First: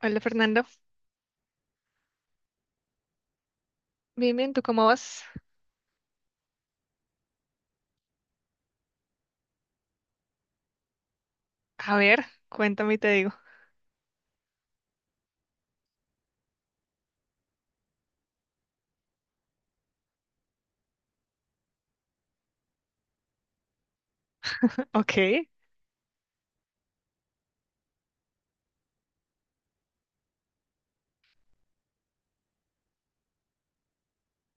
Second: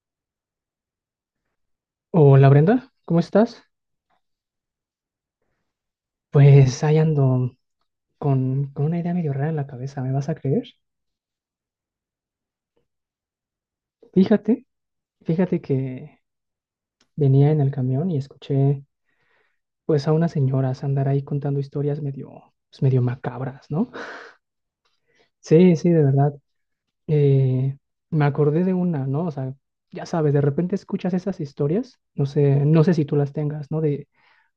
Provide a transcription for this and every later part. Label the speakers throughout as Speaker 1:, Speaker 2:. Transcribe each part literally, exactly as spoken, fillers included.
Speaker 1: Hola Fernando,
Speaker 2: Hola Brenda, ¿cómo estás?
Speaker 1: bien, bien, ¿tú cómo vas?
Speaker 2: Pues ahí ando con, con una idea medio rara en la cabeza, ¿me vas a creer?
Speaker 1: A ver, cuéntame y te digo.
Speaker 2: Fíjate, fíjate que venía en el camión y escuché pues a unas señoras andar ahí contando historias medio, pues, medio macabras, ¿no?
Speaker 1: Ok,
Speaker 2: Sí, sí, de verdad. Eh, me acordé de una, ¿no? O sea, ya sabes, de repente escuchas esas historias, no sé, no sé si tú las tengas, ¿no? De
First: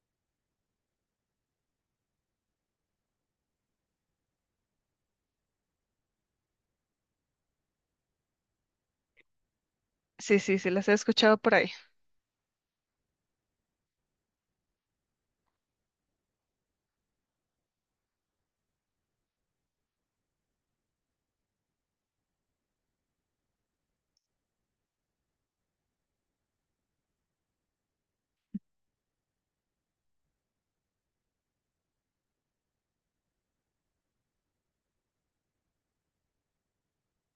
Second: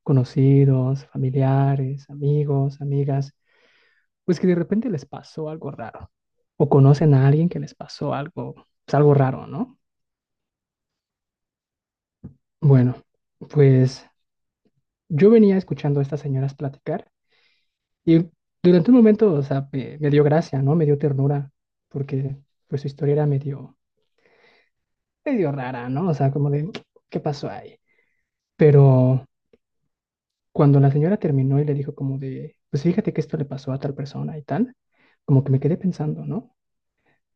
Speaker 2: conocidos, familiares, amigos, amigas pues que de repente les pasó algo raro. O conocen a alguien que les pasó algo, pues algo raro, ¿no?
Speaker 1: sí, sí, sí, las he escuchado por ahí.
Speaker 2: Bueno, pues yo venía escuchando a estas señoras platicar y durante un momento, o sea, me, me dio gracia, ¿no? Me dio ternura, porque pues su historia era medio, medio rara, ¿no? O sea, como de, ¿qué pasó ahí? Pero cuando la señora terminó y le dijo como de, pues fíjate que esto le pasó a tal persona y tal, como que me quedé pensando, ¿no?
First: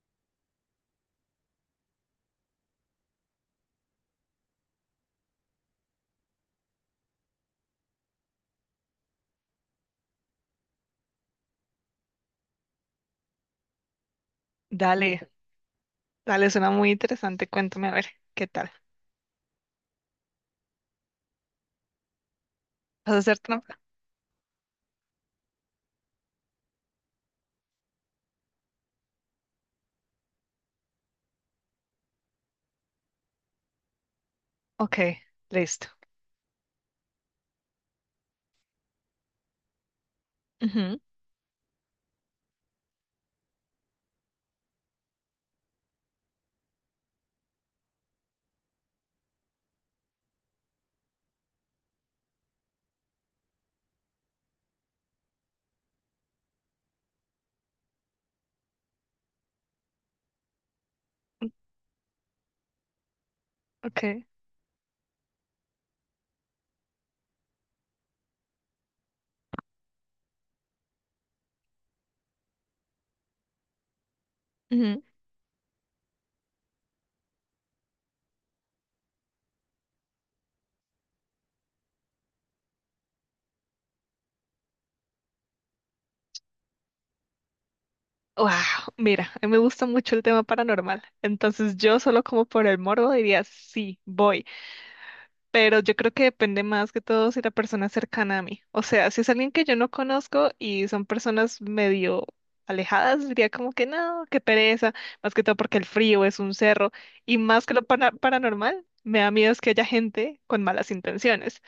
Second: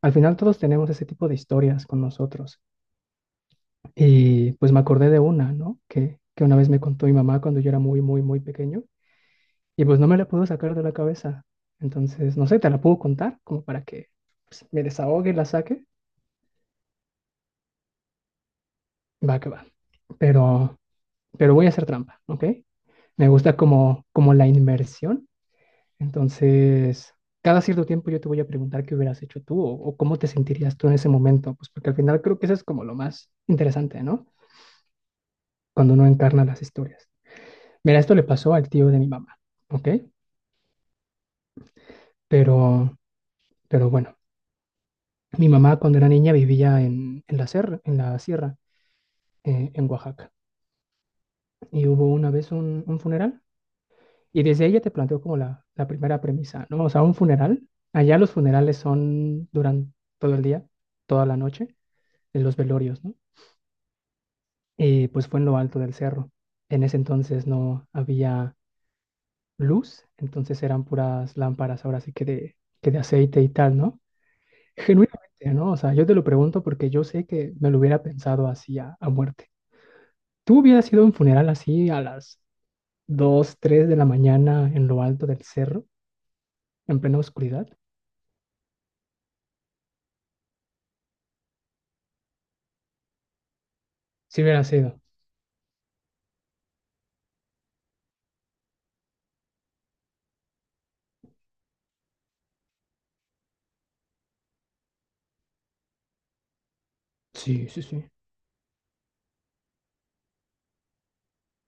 Speaker 2: Al final todos tenemos ese tipo de historias con nosotros. Y pues me acordé de una, ¿no? Que, que una vez me contó mi mamá cuando yo era muy, muy, muy pequeño. Y pues no me la puedo sacar de la cabeza. Entonces, no sé, te la puedo contar como para que pues, me
Speaker 1: Dale,
Speaker 2: desahogue, la saque.
Speaker 1: dale, suena muy interesante, cuéntame a ver, ¿qué tal?
Speaker 2: Va que va. Pero, pero voy a hacer trampa, ¿ok?
Speaker 1: ¿Vas a
Speaker 2: Me
Speaker 1: hacer
Speaker 2: gusta
Speaker 1: trampa?
Speaker 2: como, como la inmersión. Entonces, cada cierto tiempo yo te voy a preguntar qué hubieras hecho tú o, o cómo te sentirías tú en ese momento. Pues porque al final creo que eso es como lo más interesante, ¿no?
Speaker 1: Ok, listo.
Speaker 2: Cuando uno encarna las historias. Mira, esto le pasó al tío de mi mamá, ¿ok?
Speaker 1: Ujú.
Speaker 2: Pero, pero bueno, mi mamá cuando era niña vivía en, en la serra, en la sierra, eh, en Oaxaca, y hubo una vez un, un funeral, y desde ella te planteó como la, la primera premisa, ¿no? O sea, un funeral, allá los funerales son durante todo el día, toda la noche, en los velorios, ¿no?
Speaker 1: Ok.
Speaker 2: Y pues fue en lo alto del cerro. En ese entonces no había luz, entonces eran puras lámparas, ahora sí que de, que de aceite y tal, ¿no?
Speaker 1: Ujú.
Speaker 2: Genuinamente, ¿no? O sea, yo te lo pregunto porque yo sé que me lo hubiera pensado así a, a muerte. ¿Tú hubieras ido a un funeral así a las dos, tres de la mañana en lo alto del cerro, en plena oscuridad?
Speaker 1: Wow, mira, a mí me gusta mucho el tema paranormal, entonces yo solo como por el morbo diría, sí,
Speaker 2: Sí
Speaker 1: voy.
Speaker 2: hubiera sido.
Speaker 1: Pero yo creo que depende más que todo si la persona es cercana a mí. O sea, si es alguien que yo no conozco y son personas medio alejadas, diría como que no, qué pereza, más que todo porque el frío es un cerro y más
Speaker 2: Sí,
Speaker 1: que lo
Speaker 2: sí, sí.
Speaker 1: pana- paranormal, me da miedo es que haya gente con malas intenciones.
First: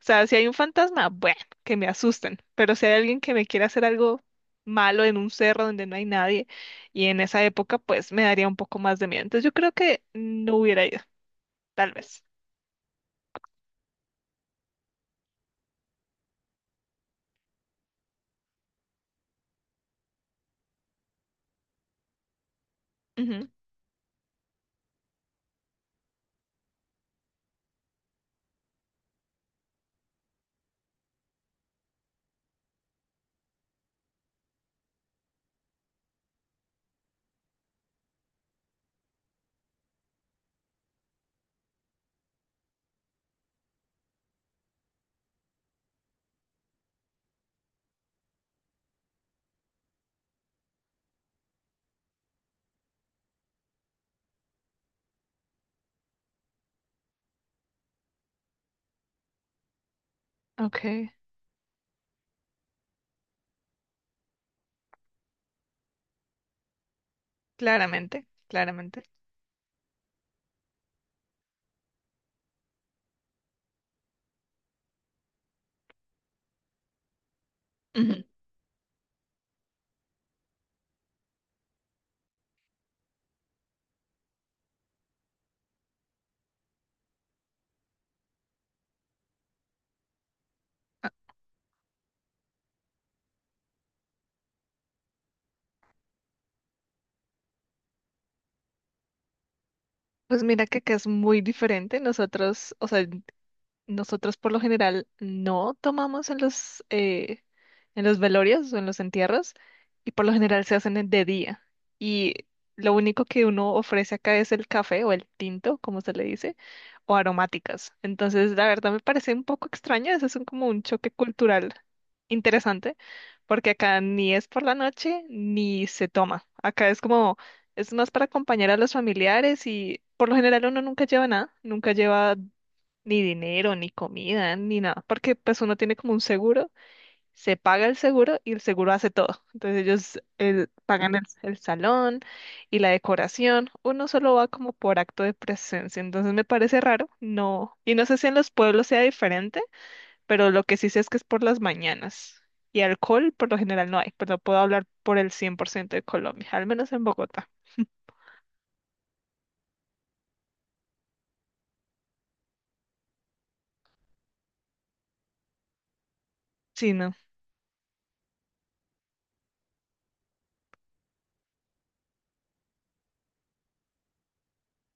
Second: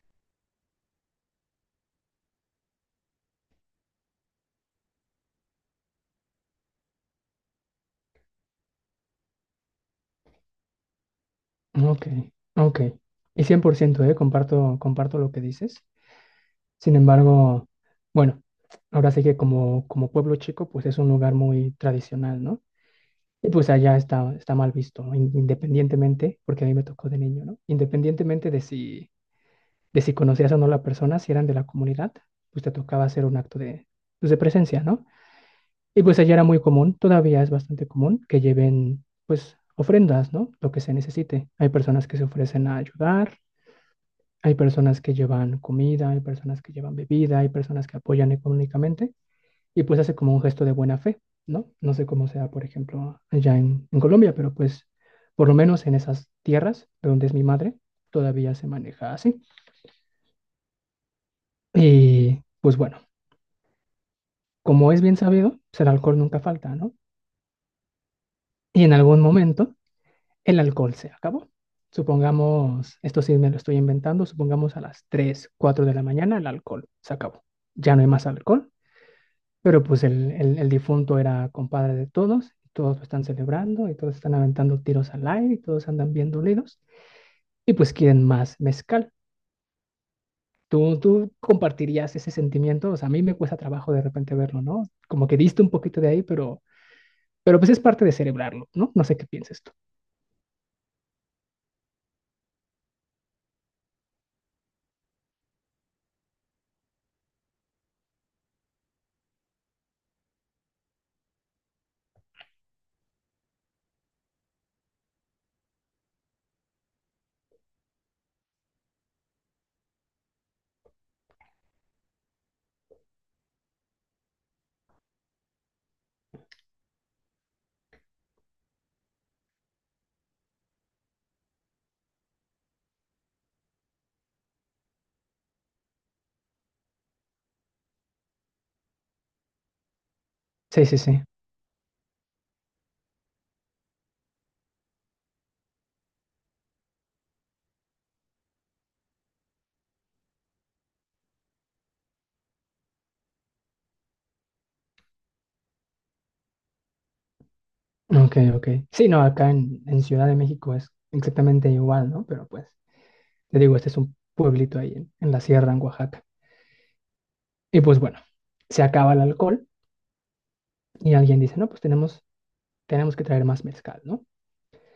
Speaker 1: O sea, si hay un fantasma, bueno, que me asusten, pero si hay alguien que me quiera hacer algo malo en un cerro donde no hay nadie y en esa época, pues me daría un poco más de miedo. Entonces yo creo que no hubiera ido, tal
Speaker 2: Ok,
Speaker 1: vez.
Speaker 2: ok. Y cien por ciento, ¿eh? Comparto, comparto lo que dices. Sin embargo, bueno, ahora sí que como, como pueblo chico, pues es un lugar muy tradicional, ¿no?
Speaker 1: Ujú.
Speaker 2: Y pues allá está, está mal visto, ¿no? In- Independientemente, porque a mí me tocó de niño, ¿no? Independientemente de si de si conocías o no la persona, si eran de la comunidad, pues te tocaba hacer un acto de, pues, de presencia, ¿no? Y pues allá era muy común, todavía es bastante común que lleven, pues, ofrendas, ¿no? Lo que se necesite. Hay personas que se ofrecen a ayudar, hay personas que llevan comida, hay personas que llevan bebida, hay personas que apoyan económicamente y pues hace como un gesto de buena fe, ¿no? No sé cómo sea, por ejemplo, allá en, en Colombia, pero pues por lo menos en esas tierras de donde es mi madre, todavía se maneja así.
Speaker 1: Ok.
Speaker 2: Y pues bueno, como es bien sabido, pues el alcohol nunca falta, ¿no?
Speaker 1: Claramente,
Speaker 2: Y en
Speaker 1: claramente.
Speaker 2: algún momento el alcohol se acabó. Supongamos, esto sí me lo estoy inventando, supongamos a las tres, cuatro de la mañana el alcohol se acabó. Ya no hay
Speaker 1: Ujú.
Speaker 2: más alcohol, pero pues el, el- el difunto era compadre de todos, y todos lo están celebrando y todos están aventando tiros al aire y todos andan bien dolidos y pues quieren más mezcal. ¿Tú, tú compartirías ese sentimiento? O sea, a mí me cuesta trabajo de repente verlo, ¿no? Como que diste un poquito de ahí, pero Pero pues es parte de celebrarlo, ¿no? No sé qué piensas tú.
Speaker 1: Pues mira que acá es muy diferente. Nosotros, o sea, nosotros por lo general no tomamos en los, eh, en los velorios o en los entierros y por lo general se hacen en- de día. Y lo único que uno ofrece acá es el café o el tinto, como se le dice, o aromáticas. Entonces, la verdad me parece un poco extraño, eso es un- como un choque cultural interesante, porque acá ni es por la noche ni se toma. Acá es como, es más para acompañar a los familiares y por lo general uno nunca lleva nada, nunca lleva ni dinero, ni comida, ni nada, porque pues uno tiene como un seguro, se paga el seguro y el seguro hace todo. Entonces ellos el-
Speaker 2: Sí, sí,
Speaker 1: pagan
Speaker 2: sí.
Speaker 1: el, el salón y la decoración, uno solo va como por acto de presencia, entonces me parece raro, no, y no sé si en los pueblos sea diferente, pero lo que sí sé es que es por las mañanas. Y alcohol por lo general no hay, pero puedo hablar por el cien por ciento de Colombia, al menos en Bogotá.
Speaker 2: Ok, ok. Sí, no, acá en, en Ciudad de México es exactamente igual, ¿no? Pero pues, te digo, este es un pueblito ahí en, en la sierra, en Oaxaca.
Speaker 1: Sí, no.
Speaker 2: Y pues bueno, se acaba el alcohol y alguien dice, no, pues tenemos, tenemos que traer más mezcal, ¿no?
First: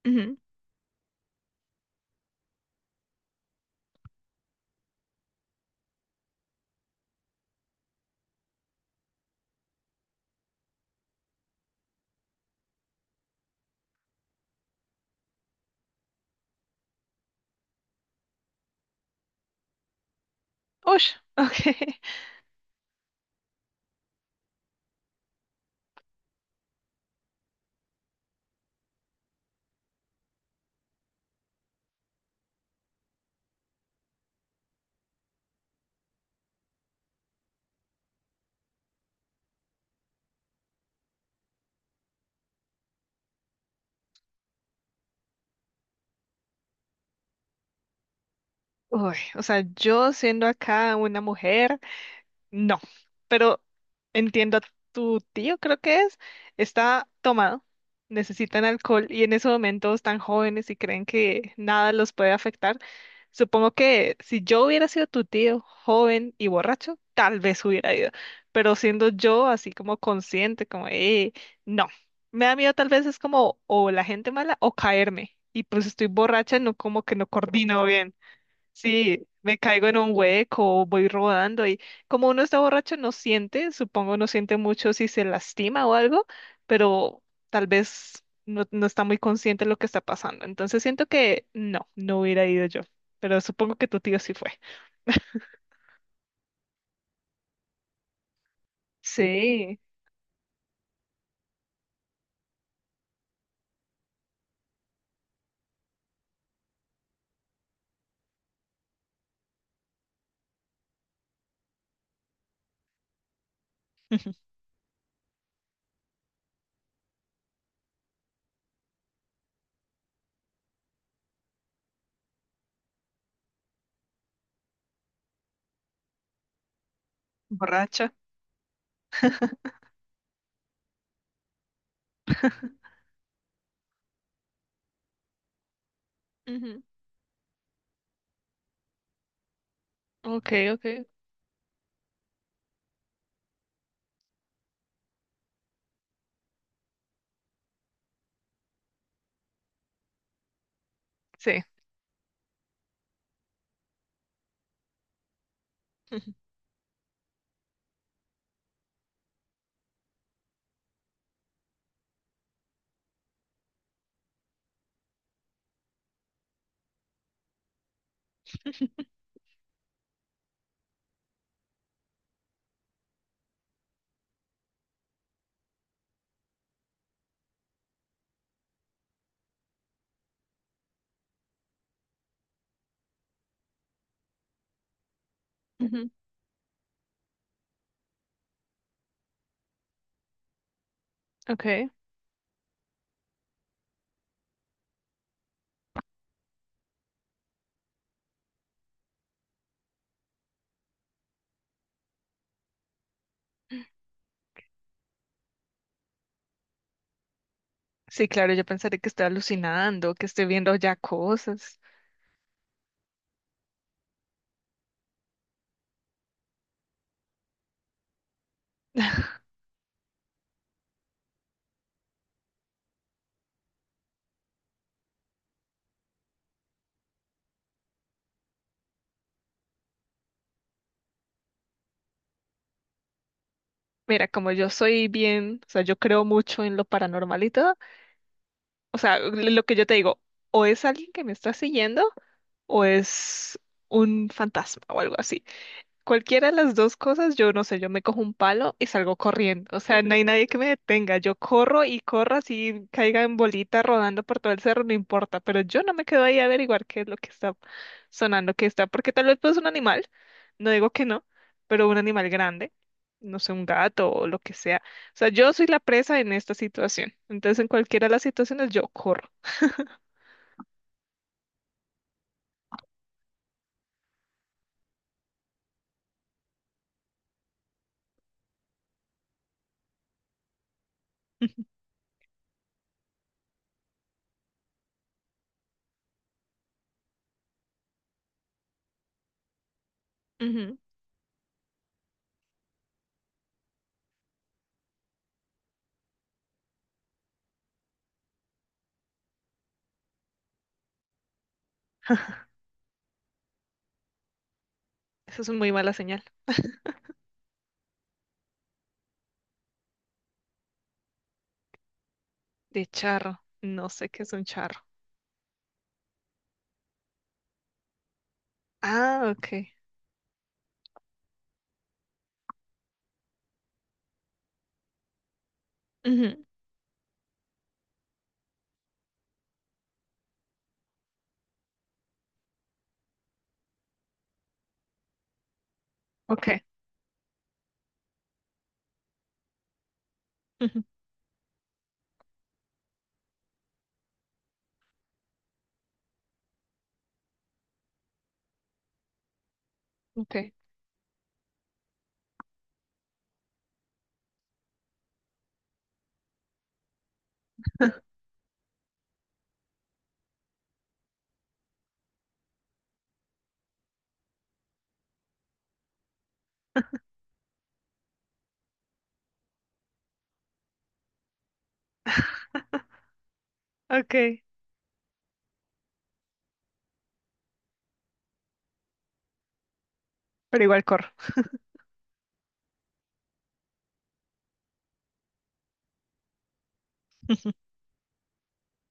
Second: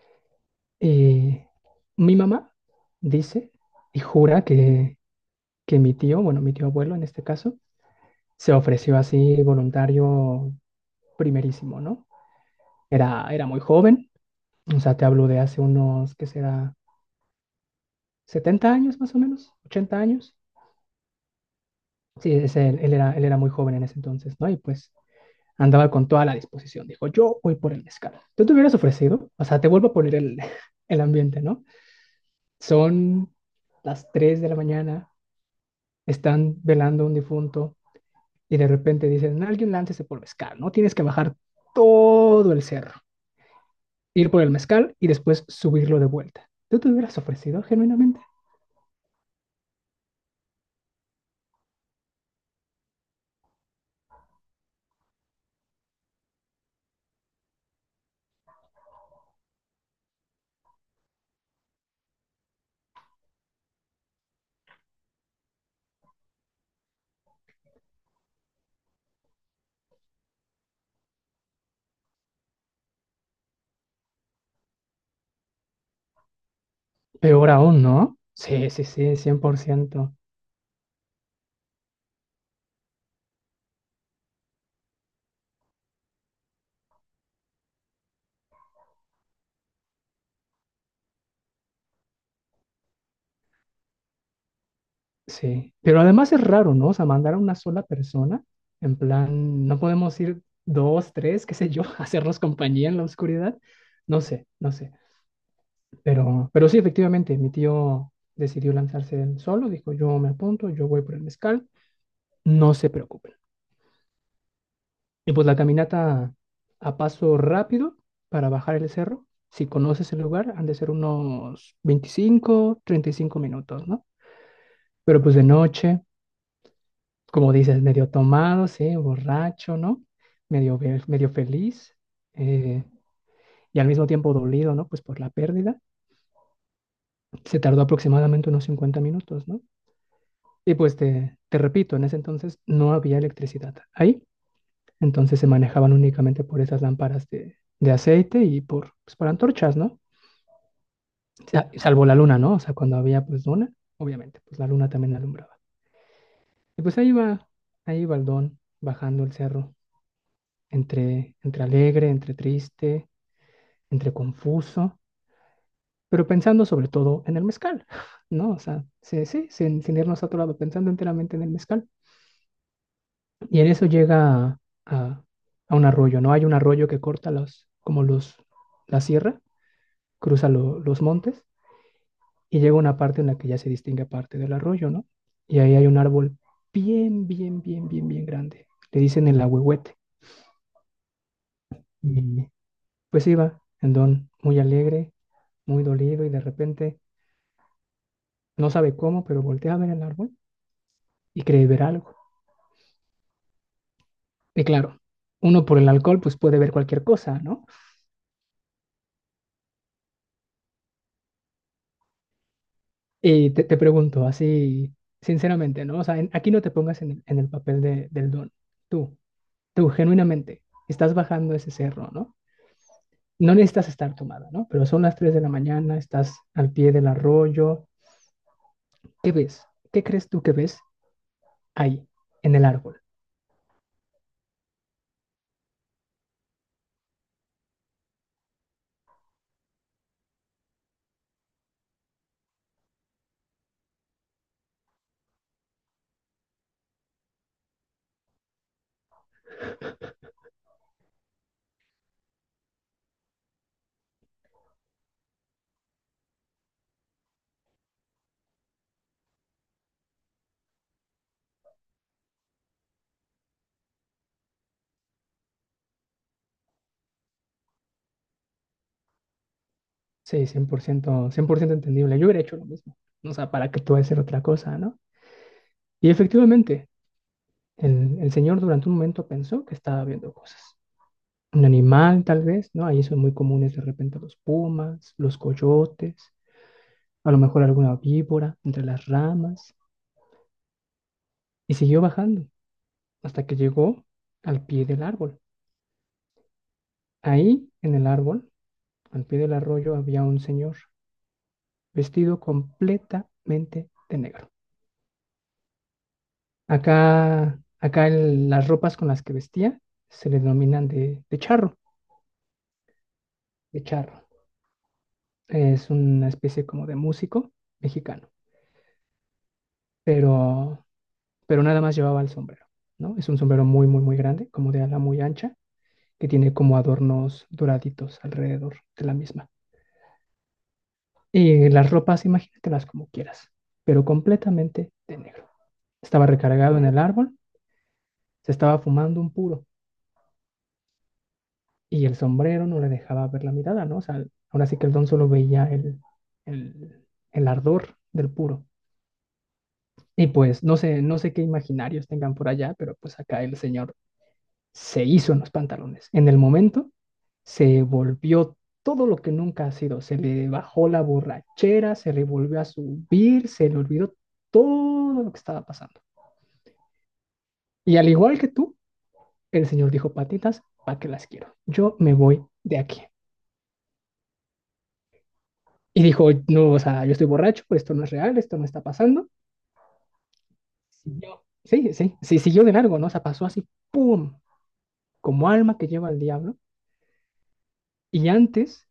Speaker 1: Ujú.
Speaker 2: Y mi mamá dice y jura que, que mi tío, bueno, mi tío abuelo en este caso, se ofreció así voluntario primerísimo, ¿no? Era, era muy joven. O sea, te hablo de hace unos, ¿qué será? Setenta años más o menos, ochenta años.
Speaker 1: Ush, ok.
Speaker 2: Sí, es él, él era, él era muy joven en ese entonces, ¿no? Y pues andaba con toda la disposición. Dijo, yo voy por el mezcal. ¿Tú te hubieras ofrecido? O sea, te vuelvo a poner el, el ambiente, ¿no? Son las tres de la mañana, están velando a un difunto y de repente dicen, alguien láncese por mezcal, ¿no? Tienes que bajar todo el cerro, ir por el mezcal y después subirlo de vuelta. ¿Tú te hubieras ofrecido genuinamente?
Speaker 1: Uy, o sea, yo siendo acá una mujer, no, pero entiendo a tu tío, creo que es, está tomado, necesitan alcohol y en ese momento están jóvenes y creen que nada los puede afectar. Supongo que si yo hubiera sido tu tío, joven y borracho, tal vez hubiera ido, pero siendo yo así como consciente, como, eh, no, me da miedo tal vez es como o la gente mala o caerme y pues estoy borracha, no como que no
Speaker 2: Peor aún,
Speaker 1: coordino bien.
Speaker 2: ¿no? Sí, sí, sí,
Speaker 1: Sí,
Speaker 2: cien
Speaker 1: me
Speaker 2: por
Speaker 1: caigo en un
Speaker 2: ciento
Speaker 1: hueco, voy rodando y como uno está borracho no siente, supongo no siente mucho si se lastima o algo, pero tal vez no, no está muy consciente de lo que está pasando. Entonces siento que no, no hubiera ido yo, pero supongo que tu tío sí fue.
Speaker 2: Sí. Pero además es raro, ¿no? O sea, mandar a una sola persona, en plan,
Speaker 1: Sí,
Speaker 2: no podemos ir dos, tres, qué sé yo, a hacernos compañía en la oscuridad. No sé, no sé. Pero, pero sí, efectivamente, mi tío decidió lanzarse él solo, dijo, yo me apunto, yo voy por el mezcal, no se preocupen. Y pues la caminata a paso rápido para bajar el cerro. Si conoces el lugar, han de ser unos veinticinco treinta y cinco minutos, ¿no? Pero pues de noche, como dices, medio
Speaker 1: borracha.
Speaker 2: tomado, sí, borracho, ¿no? Medio, ve- medio feliz, eh, y al mismo tiempo dolido, ¿no? Pues por la pérdida.
Speaker 1: Ujú.
Speaker 2: Se tardó aproximadamente unos cincuenta minutos, ¿no?
Speaker 1: Ok,
Speaker 2: Y pues
Speaker 1: ok,
Speaker 2: te, te repito, en ese entonces no había electricidad ahí, entonces se manejaban únicamente por esas lámparas de, de aceite y por, pues, por antorchas, ¿no?
Speaker 1: sí.
Speaker 2: Sa- Salvo la luna, ¿no? O sea, cuando había pues luna, obviamente, pues la luna también alumbraba.
Speaker 1: Ujú.
Speaker 2: Y pues ahí va, ahí va el don, bajando el cerro entre, entre alegre, entre triste, entre confuso, pero pensando sobre todo en el mezcal, ¿no? O sea, sí, sí, sin, sin irnos a otro lado, pensando enteramente en el mezcal. Y en eso llega a, a, a un arroyo, ¿no? Hay un arroyo que corta los, como los, la sierra, cruza lo- los montes y llega una parte en la que ya se distingue parte del arroyo, ¿no? Y ahí hay un
Speaker 1: Ujú.
Speaker 2: árbol bien, bien, bien, bien, bien grande. Le dicen el ahuehuete.
Speaker 1: Ok.
Speaker 2: Y pues iba el don muy alegre, muy dolido y de repente no sabe cómo, pero voltea a ver el árbol y cree ver algo. Y claro, uno por el alcohol pues puede ver cualquier cosa, ¿no?
Speaker 1: Sí, claro, yo pensaré que estoy alucinando, que estoy viendo ya cosas.
Speaker 2: Y te, te pregunto así, sinceramente, ¿no? O sea, en- aquí no te pongas en el, en el papel de- del don. Tú, tú genuinamente, estás bajando ese cerro, ¿no? No necesitas estar tomada, ¿no? Pero son las tres de la mañana, estás al pie del arroyo. ¿Qué ves? ¿Qué crees tú que ves ahí, en el árbol?
Speaker 1: Mira, como yo soy bien, o sea, yo creo mucho en lo paranormal y todo, o sea, l- lo que yo te digo, o es alguien que me está siguiendo o es un fantasma o algo así. Cualquiera de las dos cosas, yo no sé, yo me cojo un palo y salgo corriendo. O sea, no hay nadie que me detenga. Yo corro y corro así, caiga en bolita rodando por todo el cerro, no importa. Pero yo no me quedo ahí a averiguar qué es lo que está sonando, qué está. Porque tal vez pues un animal, no digo que no, pero un animal grande, no sé, un gato o lo que sea. O sea, yo soy la presa en esta situación. Entonces, en cualquiera de las situaciones, yo corro.
Speaker 2: Sí, cien cien por ciento, cien por ciento entendible. Yo hubiera hecho lo mismo. O sea, ¿para qué tú vas a hacer otra cosa, no? Y efectivamente, el, el señor durante un momento pensó que estaba viendo cosas. Un animal, tal vez, ¿no? Ahí son muy comunes de repente los pumas, los coyotes, a lo mejor alguna víbora entre las ramas.
Speaker 1: Ujú.
Speaker 2: Y siguió bajando hasta que llegó al pie del árbol. Ahí, en el árbol, al pie del arroyo, había un señor vestido completamente de negro.
Speaker 1: Eso es una muy mala señal.
Speaker 2: Acá, acá el- las ropas con las que vestía se le denominan de, de charro,
Speaker 1: De charro.
Speaker 2: de
Speaker 1: No sé qué
Speaker 2: charro.
Speaker 1: es un charro.
Speaker 2: Es una especie como de músico mexicano,
Speaker 1: Ah, ok.
Speaker 2: pero, pero nada más llevaba el sombrero, ¿no? Es un sombrero muy, muy, muy grande, como de ala muy ancha, que
Speaker 1: Ujú.
Speaker 2: tiene como adornos doraditos alrededor de la misma. Y las ropas, imagínatelas como quieras, pero completamente de negro. Estaba
Speaker 1: Okay.
Speaker 2: recargado en el árbol, se estaba fumando un puro.
Speaker 1: Ujú.
Speaker 2: Y el sombrero no le dejaba ver la mirada, ¿no? O sea, ahora sí que el don solo veía el, el, el ardor del puro. Y
Speaker 1: Okay.
Speaker 2: pues no sé, no sé qué imaginarios tengan por allá, pero pues acá el señor se hizo en los pantalones. En el momento se volvió todo lo que nunca ha sido. Se le bajó la borrachera, se le volvió a subir, se le olvidó todo lo que estaba pasando. Y al igual que tú, el señor dijo, patitas, ¿para qué las quiero? Yo me voy de aquí.
Speaker 1: Okay,
Speaker 2: Y dijo, no, o sea, yo estoy borracho, esto no es real, esto no está pasando.
Speaker 1: pero igual corro.
Speaker 2: Siguió. Sí, sí, sí, siguió de largo, ¿no? O sea, pasó así, ¡pum! Como alma que lleva al diablo. Y antes,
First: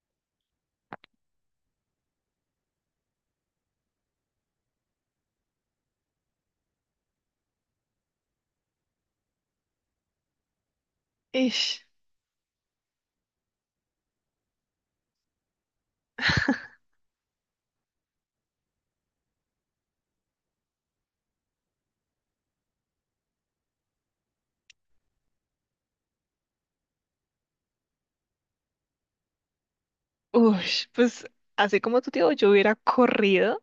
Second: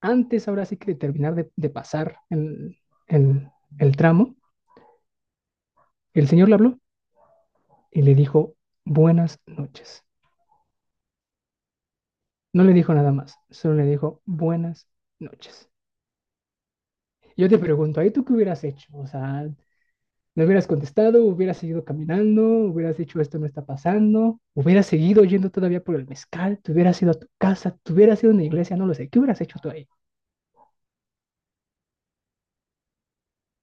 Speaker 2: antes ahora sí que de terminar de, de pasar el, el, el tramo, el señor le habló y le dijo, buenas noches.
Speaker 1: Ish,
Speaker 2: No le dijo nada más, solo le dijo, buenas noches. Yo te pregunto, ¿ahí tú qué hubieras hecho? O sea, no hubieras contestado, hubieras seguido caminando, hubieras dicho esto no está pasando, hubieras seguido yendo todavía por el mezcal, te hubieras ido a tu casa, te hubieras ido a una iglesia, no lo sé, ¿qué hubieras hecho tú ahí?
Speaker 1: ush, pues así como tu tío, yo hubiera corrido.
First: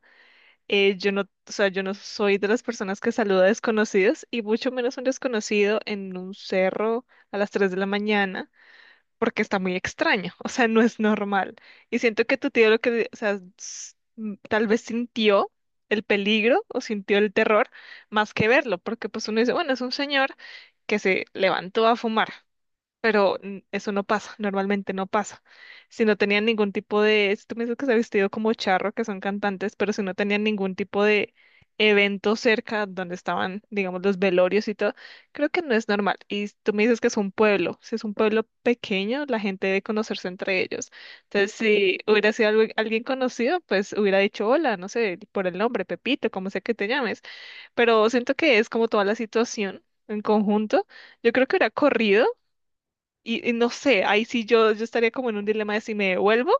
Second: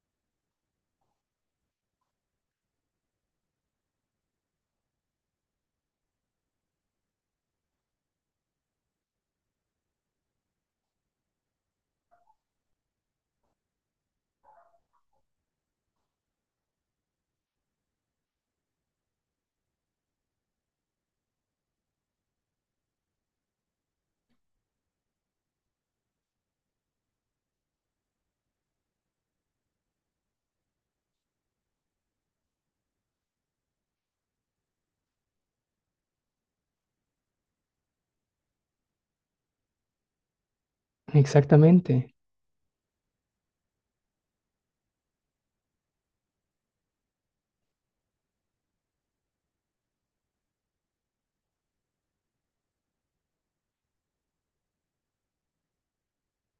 Speaker 1: eh, yo no, o sea, yo no soy de las personas que saluda a desconocidos y mucho menos un desconocido en un cerro a las tres de la mañana porque está muy extraño, o sea, no es normal. Y siento que tu tío lo que, o sea, s- m- tal vez sintió el peligro o sintió el terror más que verlo, porque pues uno dice, bueno, es un señor que se levantó a fumar. Pero mm, eso no pasa, normalmente no pasa. Si no tenían ningún tipo de, si tú me dices que se ha vestido como charro, que son cantantes, pero si no tenían ningún tipo de evento cerca donde estaban, digamos, los velorios y todo, creo que no es normal. Y tú me dices que es un pueblo, si es un pueblo pequeño, la gente debe conocerse entre ellos. Entonces,
Speaker 2: Exactamente,
Speaker 1: si hubiera sido algu- alguien conocido, pues hubiera dicho hola, no sé, por el nombre, Pepito, como sea que te llames, pero siento que es como toda la situación en conjunto. Yo creo que hubiera corrido y, y no sé, ahí sí yo, yo estaría como en un dilema de si me devuelvo.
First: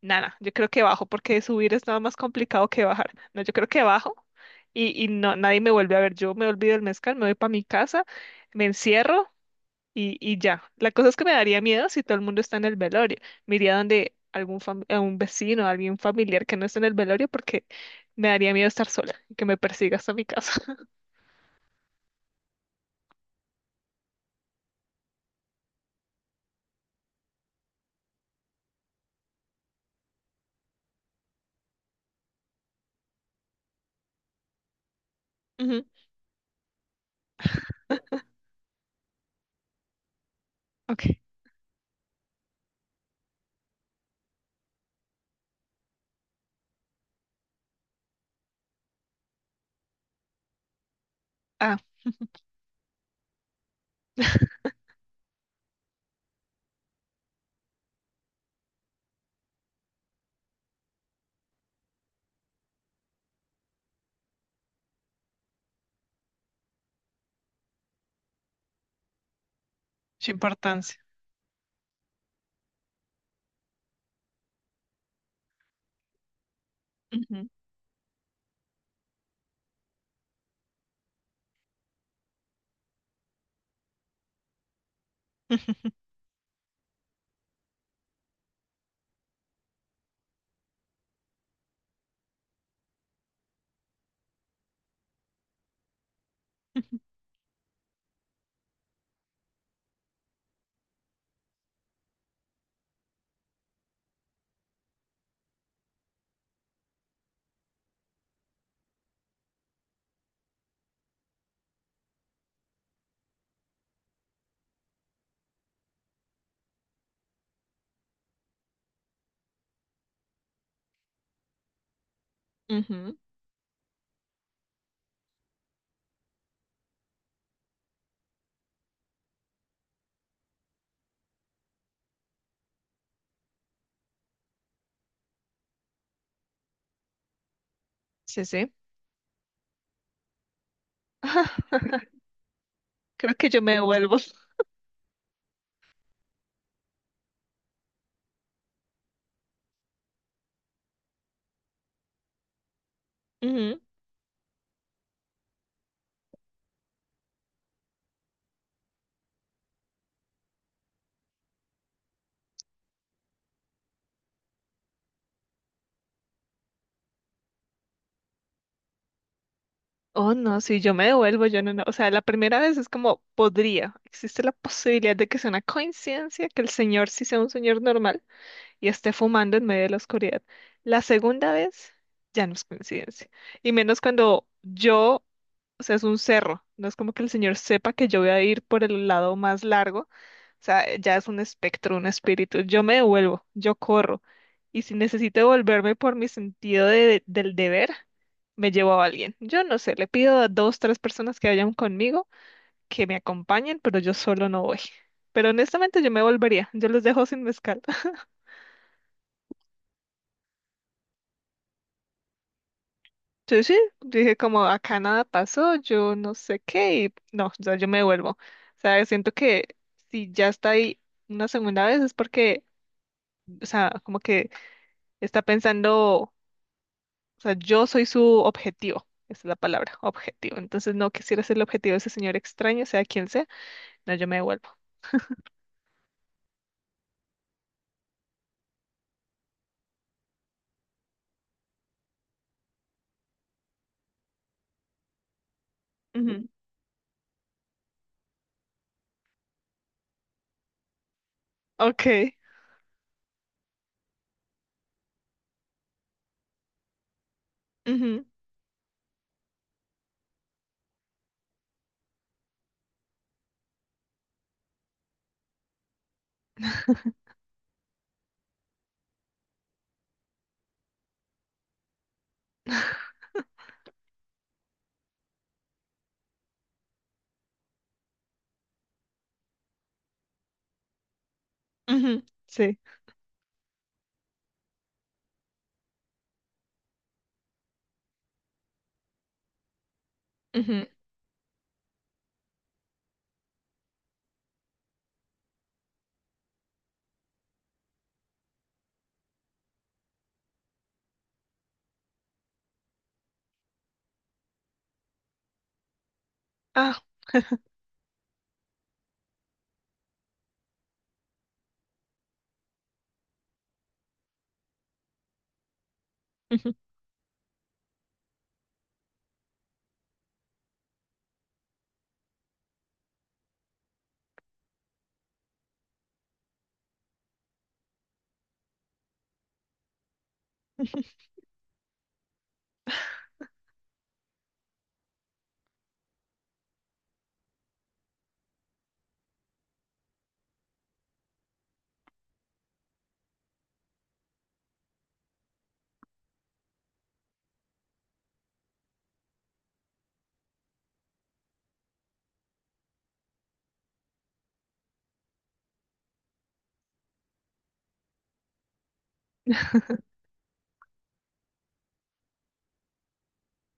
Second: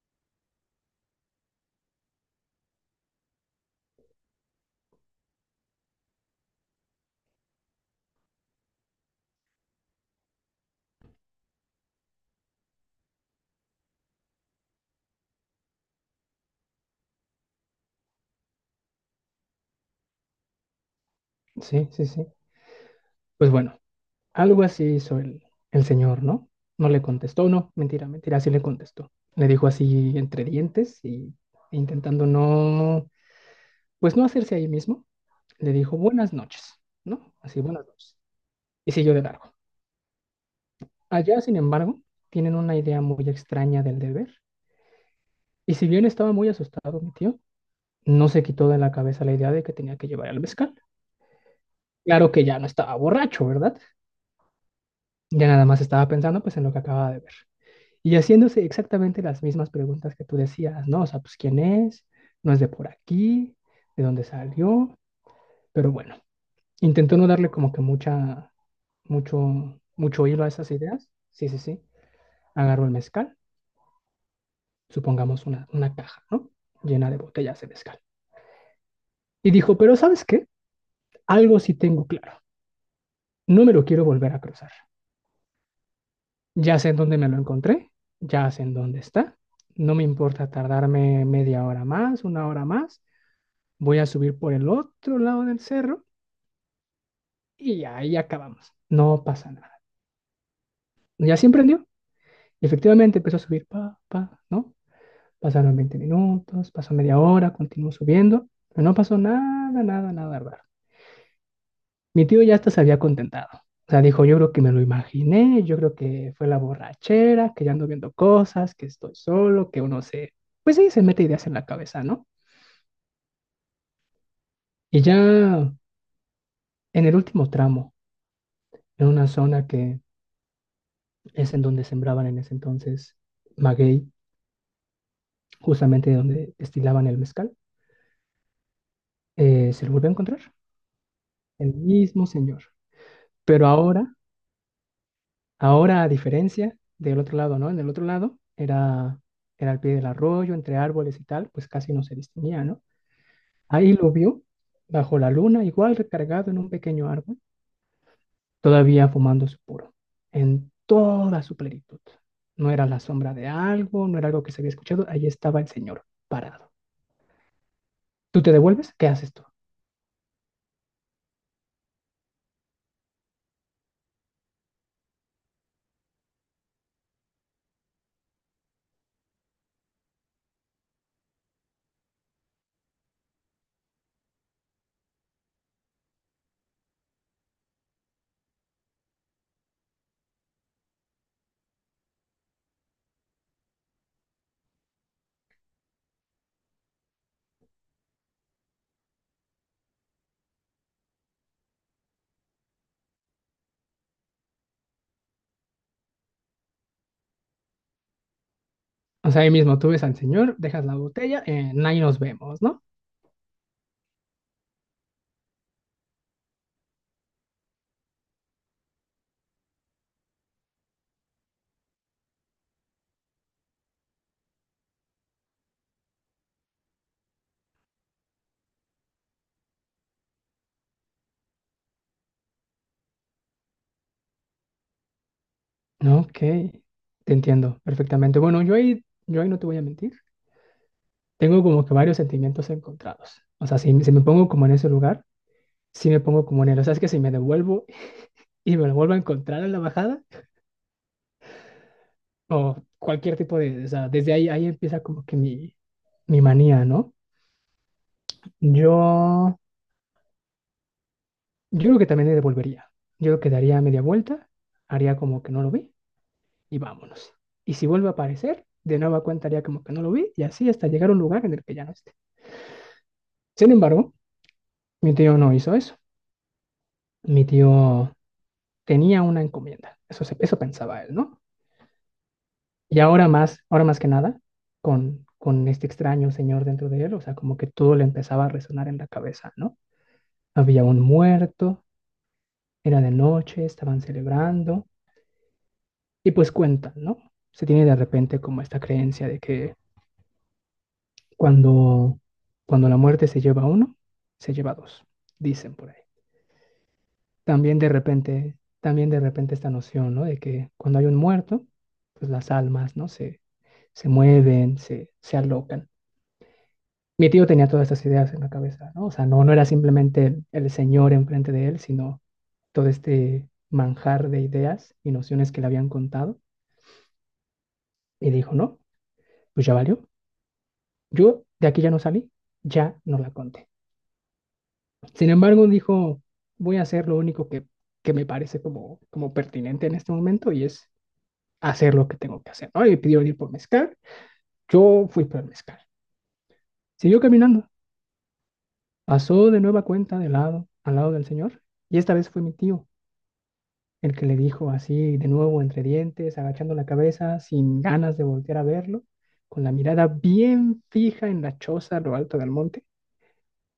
Speaker 1: Nada, yo creo que bajo, porque subir es nada más complicado que bajar. No, yo creo que bajo y, y no, nadie me vuelve a ver. Yo me olvido del mezcal, me voy para mi casa, me encierro y, y ya. La cosa es que me daría miedo si todo el mundo está en el velorio. Me iría donde algún fam- a un vecino, alguien familiar que no esté en el velorio, porque me daría miedo estar sola y que me persiga hasta mi casa.
Speaker 2: sí, sí, sí. Pues bueno, algo así hizo el, el señor, ¿no? No le contestó, no, mentira, mentira, sí le contestó. Le dijo así entre dientes y e intentando no, pues no hacerse ahí mismo, le
Speaker 1: Ujú.
Speaker 2: dijo buenas noches, ¿no? Así, buenas noches. Y siguió de largo.
Speaker 1: Ok.
Speaker 2: Allá, sin embargo, tienen una idea muy extraña del deber. Y si bien estaba muy asustado mi tío, no se quitó de la cabeza la idea de que tenía que llevar al mezcal.
Speaker 1: Ah,
Speaker 2: Claro que ya no estaba borracho, ¿verdad? Ya nada más estaba pensando pues en lo que acababa de ver. Y haciéndose exactamente las mismas preguntas que tú decías, ¿no? O sea, pues quién es, no es de por aquí, de dónde salió, pero bueno, intentó no darle como que mucha, mucho, mucho
Speaker 1: su
Speaker 2: hilo a esas
Speaker 1: importancia.
Speaker 2: ideas. Sí, sí, sí. Agarró el mezcal, supongamos una, una caja, ¿no? Llena de
Speaker 1: Ujú,
Speaker 2: botellas de mezcal. Y dijo, pero ¿sabes qué? Algo sí tengo claro. No me lo quiero volver a cruzar. Ya sé en dónde me lo encontré, ya sé en dónde está. No me importa tardarme media hora más, una hora más. Voy a subir por el otro lado del cerro y ahí acabamos. No pasa nada. Ya se emprendió. Y efectivamente empezó a subir, pa, pa, ¿no? Pasaron veinte minutos, pasó media hora, continuó subiendo, pero no pasó nada, nada, nada raro. Mi tío ya hasta se había contentado. O sea, dijo, yo creo que me lo imaginé, yo creo que fue la borrachera, que ya ando viendo cosas, que estoy solo, que uno se... Pues sí, se mete ideas en la cabeza, ¿no?
Speaker 1: ujú,
Speaker 2: Y ya en el último tramo, en una zona que es en donde sembraban en ese entonces maguey, justamente donde destilaban el mezcal,
Speaker 1: sí, sí.
Speaker 2: eh, se lo volvió a encontrar, el mismo señor.
Speaker 1: Creo que yo
Speaker 2: Pero
Speaker 1: me
Speaker 2: ahora
Speaker 1: devuelvo.
Speaker 2: Ahora, a diferencia del otro lado, ¿no? En el otro lado era, era al pie del arroyo, entre árboles y tal, pues casi no se distinguía, ¿no?
Speaker 1: Ujú.
Speaker 2: Ahí lo vio, bajo la luna, igual recargado en un pequeño árbol, todavía fumando su puro, en toda su plenitud. No era la sombra de algo, no era algo que se había escuchado, ahí estaba el señor, parado. ¿Tú te devuelves? ¿Qué haces tú?
Speaker 1: Oh, no, si yo me devuelvo, yo no, no. O sea, la primera vez es como podría. Existe la posibilidad de que sea una coincidencia, que el señor sí sea un señor normal y esté fumando en medio de la oscuridad. La segunda vez ya no es coincidencia. Y menos cuando yo, o sea, es un cerro. No es como que el Señor sepa que yo voy a ir por el lado más largo. O sea, ya es un espectro, un espíritu. Yo me devuelvo, yo corro. Y si necesito devolverme por mi sentido de- del deber, me llevo a alguien. Yo no sé, le pido a dos, tres personas que vayan conmigo, que me acompañen, pero yo solo no voy. Pero honestamente yo me volvería, yo los dejo sin mezcal.
Speaker 2: O sea, ahí mismo tú ves al señor, dejas la botella, eh, ahí nos vemos, ¿no?
Speaker 1: Sí, sí, dije como acá nada pasó, yo no sé qué, y no, o sea, yo me devuelvo. O sea, siento que si ya está ahí una segunda vez es porque, o sea, como que está pensando, o sea, yo soy su objetivo, esa es la palabra, objetivo. Entonces no quisiera ser el objetivo de ese señor extraño, sea quien sea, no, yo me devuelvo.
Speaker 2: Ok, te entiendo perfectamente. Bueno, yo ahí, yo ahí no te voy a mentir, tengo como que varios sentimientos encontrados. O sea, si, si me pongo como en ese lugar, si me pongo
Speaker 1: Ujú.
Speaker 2: como en él. O sea, es que si me devuelvo y me lo vuelvo a encontrar en la bajada,
Speaker 1: Ok,
Speaker 2: o cualquier tipo de... O sea, desde ahí, ahí empieza como que mi, mi manía, ¿no?
Speaker 1: ujú,
Speaker 2: Yo, yo creo que también le devolvería. Yo creo que daría media vuelta, haría como que no lo vi y vámonos. Y si vuelve a aparecer, de nueva cuenta haría como que no lo vi y así hasta llegar a un lugar en el que ya no esté. Sin embargo, mi tío no hizo eso. Mi tío tenía una encomienda, eso, se- eso pensaba él, ¿no?
Speaker 1: ujú, sí,
Speaker 2: Y ahora más, ahora más que nada, con, con este extraño señor dentro de él, o sea, como que todo le empezaba a resonar en la cabeza, ¿no? Había
Speaker 1: ujú,
Speaker 2: un muerto, era de noche, estaban celebrando, y pues cuentan, ¿no? Se tiene de repente como esta creencia de que cuando, cuando la muerte se lleva a uno, se lleva a dos, dicen por ahí.
Speaker 1: ah,
Speaker 2: También de repente, también de repente esta noción, ¿no? De que cuando hay un muerto, pues las almas, ¿no? Se, se mueven, se, se alocan.
Speaker 1: ujú.
Speaker 2: Mi tío tenía todas estas ideas en la cabeza, ¿no? O sea, no, no era simplemente el, el señor enfrente de él, sino todo este manjar de ideas y nociones que le habían contado. Y dijo, no, pues ya valió. Yo de aquí ya no salí, ya no la conté. Sin embargo, dijo, voy a hacer lo único que, que me parece como, como pertinente en este momento y es hacer lo que tengo que hacer, ¿no? Y me pidió ir por mezcal. Yo fui por el mezcal. Siguió caminando. Pasó de nueva cuenta de lado al lado del señor, y esta vez fue mi tío, el que le dijo así de nuevo entre dientes, agachando la cabeza, sin ganas de voltear a verlo, con la mirada bien fija en la choza a lo alto del monte,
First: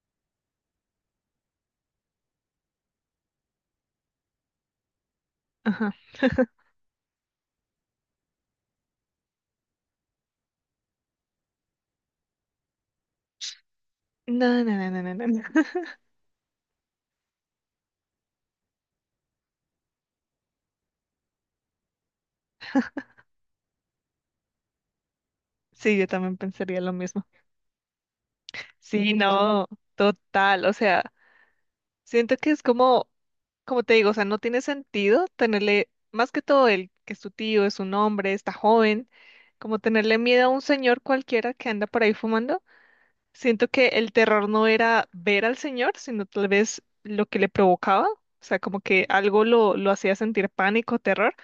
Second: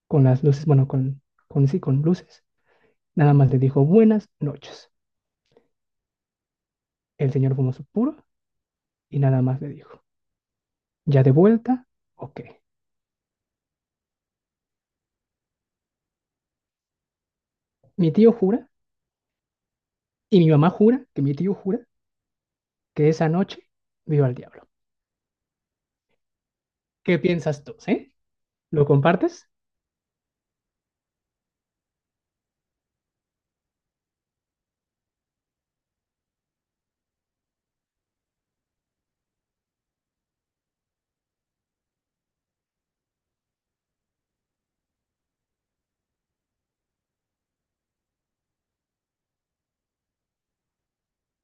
Speaker 2: con las luces, bueno, con, con sí, con luces. Nada más le dijo buenas noches.
Speaker 1: Ajá.
Speaker 2: El señor fumó su puro y nada más le dijo, ¿ya de vuelta? Ok.
Speaker 1: No, no, no, no, no, no. no.
Speaker 2: Mi tío jura, y mi mamá jura, que mi tío jura, que esa noche vio al diablo.
Speaker 1: Sí, yo también pensaría lo
Speaker 2: ¿Qué
Speaker 1: mismo.
Speaker 2: piensas tú, eh? ¿Lo
Speaker 1: Sí,
Speaker 2: compartes?
Speaker 1: no, total. O sea, siento que es como, como te digo, o sea, no tiene sentido tenerle, más que todo el que es tu tío, es un hombre, está joven, como tenerle miedo a un señor cualquiera que anda por ahí fumando. Siento que el terror no era ver al señor, sino tal vez lo que le provocaba. O sea, como que algo lo, lo hacía sentir pánico, terror.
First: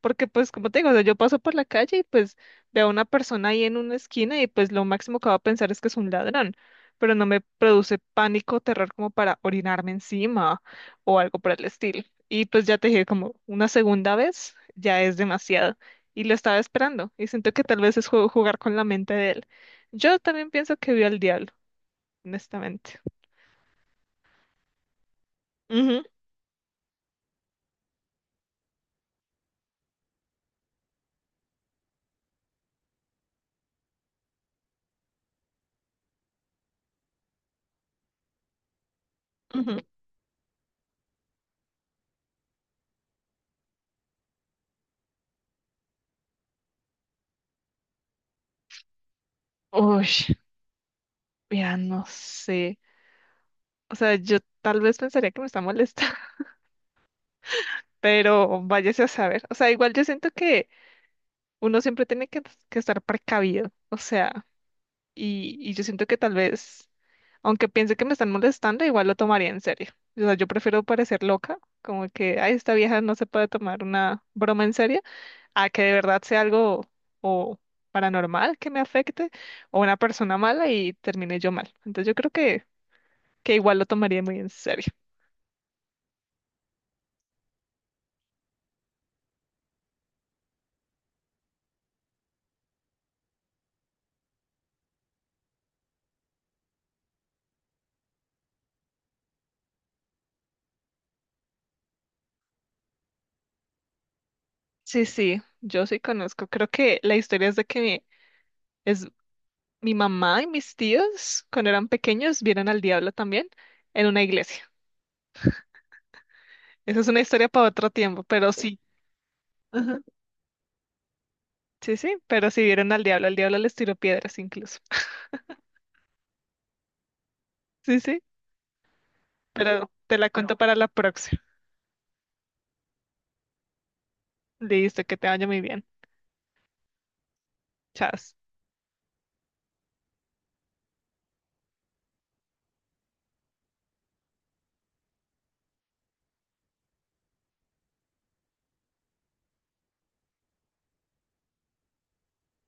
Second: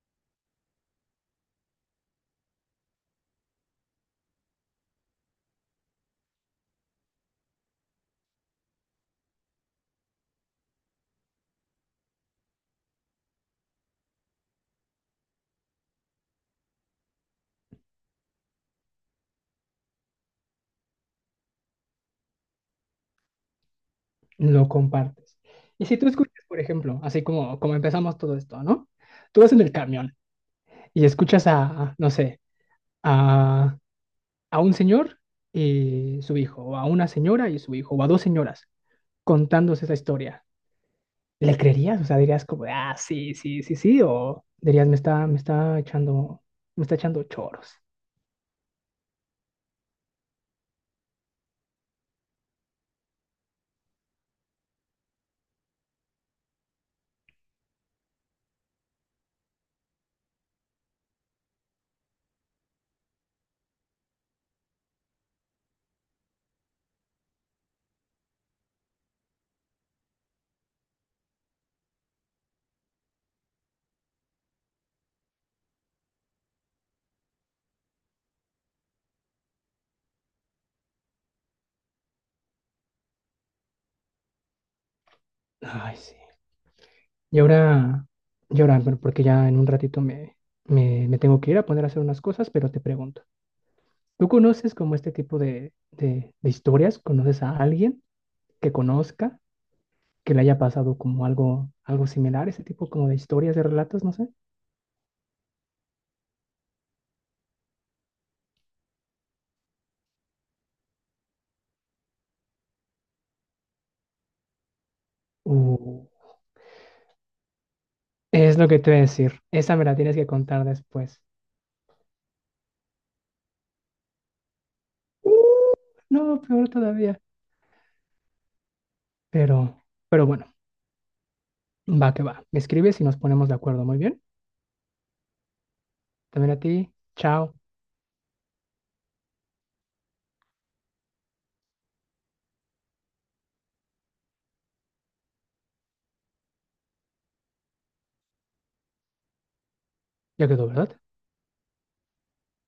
Speaker 1: Porque pues como te digo, o sea, yo paso por la calle y pues veo a una persona ahí en una esquina y pues lo máximo que va a pensar es que es un ladrón, pero no me produce pánico o terror como para orinarme encima o algo por el estilo. Y pues ya te dije, como una segunda vez ya es demasiado y lo estaba esperando y siento que tal vez es ju- jugar con la mente de él. Yo también pienso que vio al diablo, honestamente.
Speaker 2: Lo compartes. Y si
Speaker 1: Ujú,
Speaker 2: tú escuchas, por ejemplo, así como, como empezamos todo esto, ¿no? Tú vas en el camión y escuchas a, no sé, a, a un señor y su hijo, o a una señora y su hijo, o a dos señoras
Speaker 1: ujú.
Speaker 2: contándose esa historia. ¿Le creerías? O sea, dirías como, ah, sí, sí, sí, sí, o dirías, me está, me está echando, me está echando choros.
Speaker 1: Uy, mira, no sé. O sea, yo tal vez pensaría que me está molestando. Pero váyase a saber. O sea, igual yo siento que uno siempre tiene que, que estar precavido, o sea, y, y yo siento que tal vez, aunque piense que me están molestando, igual lo tomaría en serio. O sea, yo prefiero parecer loca, como que, ay, esta vieja no se puede tomar una broma en serio, a que de verdad sea algo o paranormal que me afecte, o una persona mala y termine yo mal. Entonces yo creo que, que igual lo tomaría muy en serio.
Speaker 2: Ay, sí. Y ahora, y ahora, bueno, porque ya en un ratito me, me, me tengo que ir a poner a hacer unas cosas, pero te pregunto. ¿Tú conoces como este tipo de, de, de historias? ¿Conoces a alguien que conozca, que le haya pasado como algo, algo similar, ese tipo como de historias, de relatos, no sé?
Speaker 1: Sí, sí, yo sí conozco. Creo que la historia es de que mi, es mi mamá y mis tíos, cuando eran pequeños, vieron al diablo también en una iglesia.
Speaker 2: Uh,
Speaker 1: Esa es una historia para otro tiempo, pero
Speaker 2: es lo que
Speaker 1: sí.
Speaker 2: te voy a decir. Esa me la
Speaker 1: Ajá.
Speaker 2: tienes que contar después.
Speaker 1: Sí, sí, pero sí vieron al diablo. El diablo les tiró piedras incluso.
Speaker 2: No, peor todavía.
Speaker 1: Sí, sí,
Speaker 2: Pero,
Speaker 1: pero te
Speaker 2: pero
Speaker 1: la
Speaker 2: bueno,
Speaker 1: cuento para la próxima.
Speaker 2: va que va. Me escribes y nos ponemos de acuerdo. Muy bien.
Speaker 1: Listo, que te vaya muy bien.
Speaker 2: También a ti. Chao.
Speaker 1: Chao.
Speaker 2: Ya quedó, ¿verdad?